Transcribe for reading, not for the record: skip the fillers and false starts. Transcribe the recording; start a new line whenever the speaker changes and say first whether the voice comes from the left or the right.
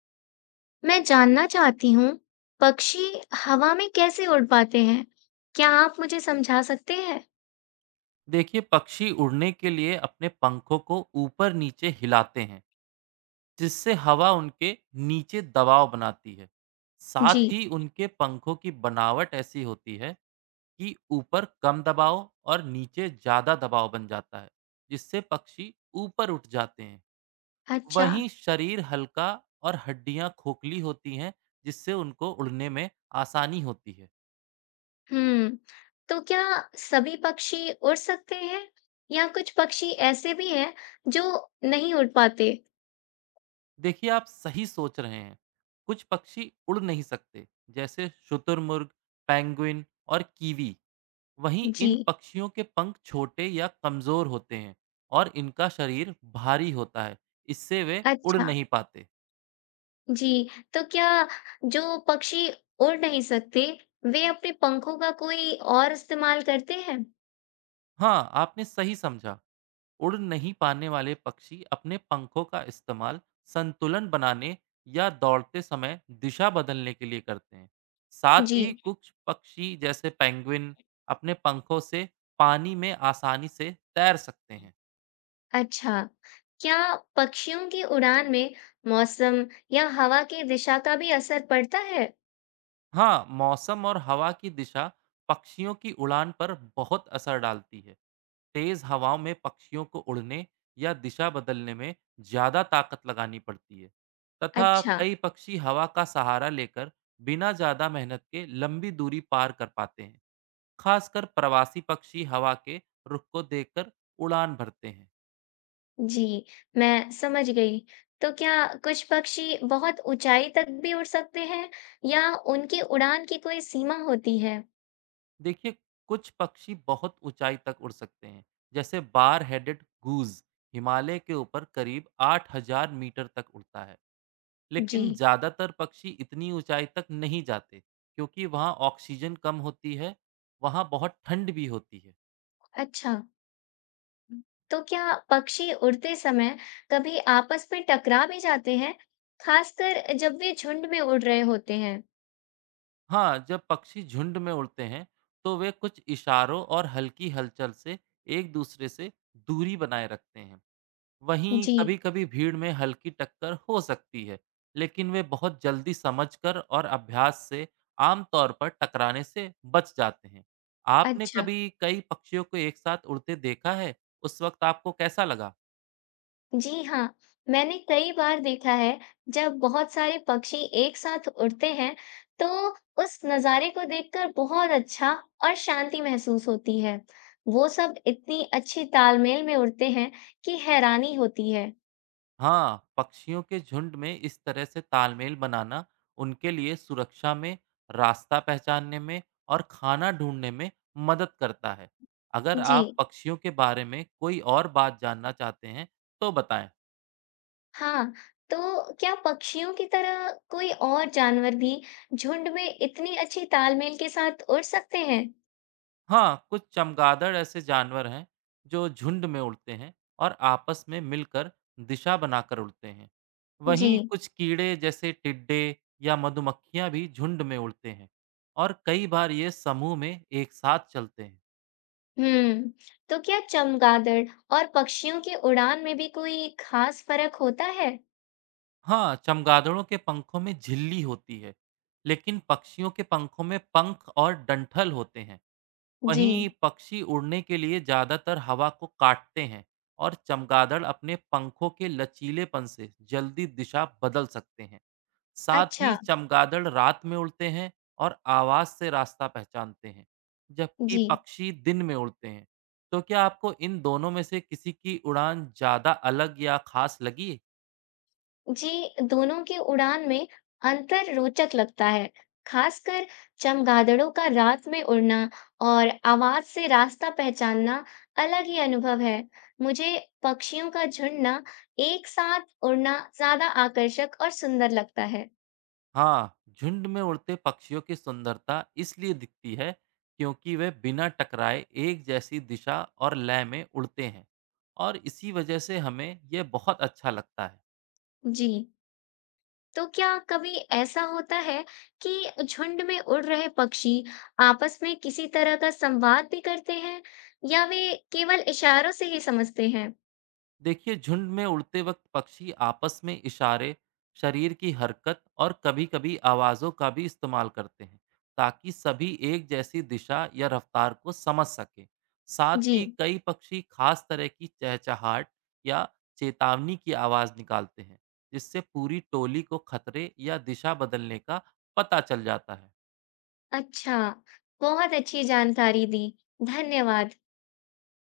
left: मैं जानना चाहती हूँ, पक्षी हवा में कैसे उड़ पाते हैं? क्या आप मुझे समझा सकते हैं?
right: देखिए पक्षी उड़ने के लिए अपने पंखों को ऊपर नीचे हिलाते हैं जिससे हवा उनके नीचे दबाव बनाती है। साथ
left: जी।
right: ही उनके पंखों की बनावट ऐसी होती है कि ऊपर कम दबाव और नीचे ज्यादा दबाव बन जाता है, जिससे पक्षी ऊपर उठ जाते हैं।
left: अच्छा।
right: वहीं शरीर हल्का और हड्डियां खोखली होती हैं, जिससे उनको उड़ने में आसानी होती है।
left: हम्म। तो क्या सभी पक्षी उड़ सकते हैं या कुछ पक्षी ऐसे भी हैं जो नहीं उड़ पाते?
right: देखिए आप सही सोच रहे हैं, कुछ पक्षी उड़ नहीं सकते, जैसे शुतुरमुर्ग, पैंगुइन और कीवी। वहीं
left: जी।
right: इन पक्षियों के पंख छोटे या कमजोर होते हैं और इनका शरीर भारी होता है, इससे वे उड़
left: अच्छा।
right: नहीं पाते।
left: जी। तो क्या जो पक्षी उड़ नहीं सकते, वे अपने पंखों का कोई और इस्तेमाल करते हैं?
right: हाँ आपने सही समझा। उड़ नहीं पाने वाले पक्षी अपने पंखों का इस्तेमाल संतुलन बनाने या दौड़ते समय दिशा बदलने के लिए करते हैं। साथ
left: जी।
right: ही कुछ पक्षी जैसे पेंगुइन अपने पंखों से पानी में आसानी से तैर सकते हैं।
left: अच्छा। क्या पक्षियों की उड़ान में मौसम या हवा की दिशा का भी असर पड़ता है?
right: हाँ मौसम और हवा की दिशा पक्षियों की उड़ान पर बहुत असर डालती है। तेज हवाओं में पक्षियों को उड़ने या दिशा बदलने में ज्यादा ताकत लगानी पड़ती है, तथा
left: अच्छा।
right: कई पक्षी हवा का सहारा लेकर बिना ज्यादा मेहनत के लंबी दूरी पार कर पाते हैं। खासकर प्रवासी पक्षी हवा के रुख को देखकर उड़ान भरते हैं।
left: जी। मैं समझ गई। तो क्या कुछ पक्षी बहुत ऊंचाई तक भी उड़ सकते हैं या उनकी उड़ान की कोई सीमा होती है?
right: देखिए कुछ पक्षी बहुत ऊंचाई तक उड़ सकते हैं, जैसे बार हेडेड गूज हिमालय के ऊपर करीब 8000 मीटर तक उड़ता है। लेकिन
left: जी।
right: ज़्यादातर पक्षी इतनी ऊँचाई तक नहीं जाते, क्योंकि वहाँ ऑक्सीजन कम होती है, वहाँ बहुत ठंड भी होती है।
left: अच्छा। तो क्या पक्षी उड़ते समय कभी आपस में टकरा भी जाते हैं, खासकर जब वे झुंड में उड़ रहे होते हैं?
right: हाँ, जब पक्षी झुंड में उड़ते हैं, तो वे कुछ इशारों और हल्की हलचल से एक-दूसरे से दूरी बनाए रखते हैं। वहीं
left: जी।
right: कभी-कभी भीड़ में हल्की टक्कर हो सकती है, लेकिन वे बहुत जल्दी समझकर और अभ्यास से आम तौर पर टकराने से बच जाते हैं। आपने
left: अच्छा।
right: कभी कई पक्षियों को एक साथ उड़ते देखा है? उस वक़्त आपको कैसा लगा?
left: जी हाँ, मैंने कई बार देखा है। जब बहुत सारे पक्षी एक साथ उड़ते हैं तो उस नज़ारे को देखकर बहुत अच्छा और शांति महसूस होती है। वो सब इतनी अच्छी तालमेल में उड़ते हैं कि हैरानी होती है।
right: हाँ, पक्षियों के झुंड में इस तरह से तालमेल बनाना उनके लिए सुरक्षा में, रास्ता पहचानने में और खाना ढूंढने में मदद करता है। अगर
left: जी
right: आप पक्षियों के बारे में कोई और बात जानना चाहते हैं, तो बताएं।
left: हाँ, तो क्या पक्षियों की तरह कोई और जानवर भी झुंड में इतनी अच्छी तालमेल के साथ उड़ सकते हैं?
right: हाँ, कुछ चमगादड़ ऐसे जानवर हैं जो झुंड में उड़ते हैं और आपस में मिलकर दिशा बनाकर उड़ते हैं।
left: जी।
right: वहीं कुछ कीड़े जैसे टिड्डे या मधुमक्खियां भी झुंड में उड़ते हैं और कई बार ये समूह में एक साथ चलते हैं।
left: हम्म। तो क्या चमगादड़ और पक्षियों की उड़ान में भी कोई खास फर्क होता है?
right: हाँ, चमगादड़ों के पंखों में झिल्ली होती है, लेकिन पक्षियों के पंखों में पंख और डंठल होते हैं।
left: जी।
right: वहीं पक्षी उड़ने के लिए ज़्यादातर हवा को काटते हैं और चमगादड़ अपने पंखों के लचीलेपन से जल्दी दिशा बदल सकते हैं। साथ
left: अच्छा।
right: ही चमगादड़ रात में उड़ते हैं और आवाज़ से रास्ता पहचानते हैं, जबकि
left: जी।
right: पक्षी दिन में उड़ते हैं। तो क्या आपको इन दोनों में से किसी की उड़ान ज़्यादा अलग या खास लगी?
left: जी दोनों की उड़ान में अंतर रोचक लगता है। खासकर चमगादड़ों का रात में उड़ना और आवाज से रास्ता पहचानना अलग ही अनुभव है। मुझे पक्षियों का झुंडना, एक साथ उड़ना ज्यादा आकर्षक और सुंदर लगता है।
right: हाँ, झुंड में उड़ते पक्षियों की सुंदरता इसलिए दिखती है क्योंकि वे बिना टकराए एक जैसी दिशा और लय में उड़ते हैं और इसी वजह से हमें यह बहुत अच्छा लगता है।
left: जी। तो क्या कभी ऐसा होता है कि झुंड में उड़ रहे पक्षी आपस में किसी तरह का संवाद भी करते हैं या वे केवल इशारों से ही समझते हैं?
right: देखिए झुंड में उड़ते वक्त पक्षी आपस में इशारे, शरीर की हरकत और कभी-कभी आवाज़ों का भी इस्तेमाल करते हैं, ताकि सभी एक जैसी दिशा या रफ्तार को समझ सकें। साथ
left: जी।
right: ही कई पक्षी खास तरह की चहचहाट या चेतावनी की आवाज़ निकालते हैं, जिससे पूरी टोली को खतरे या दिशा बदलने का पता चल जाता है।
left: अच्छा। बहुत अच्छी जानकारी दी। धन्यवाद।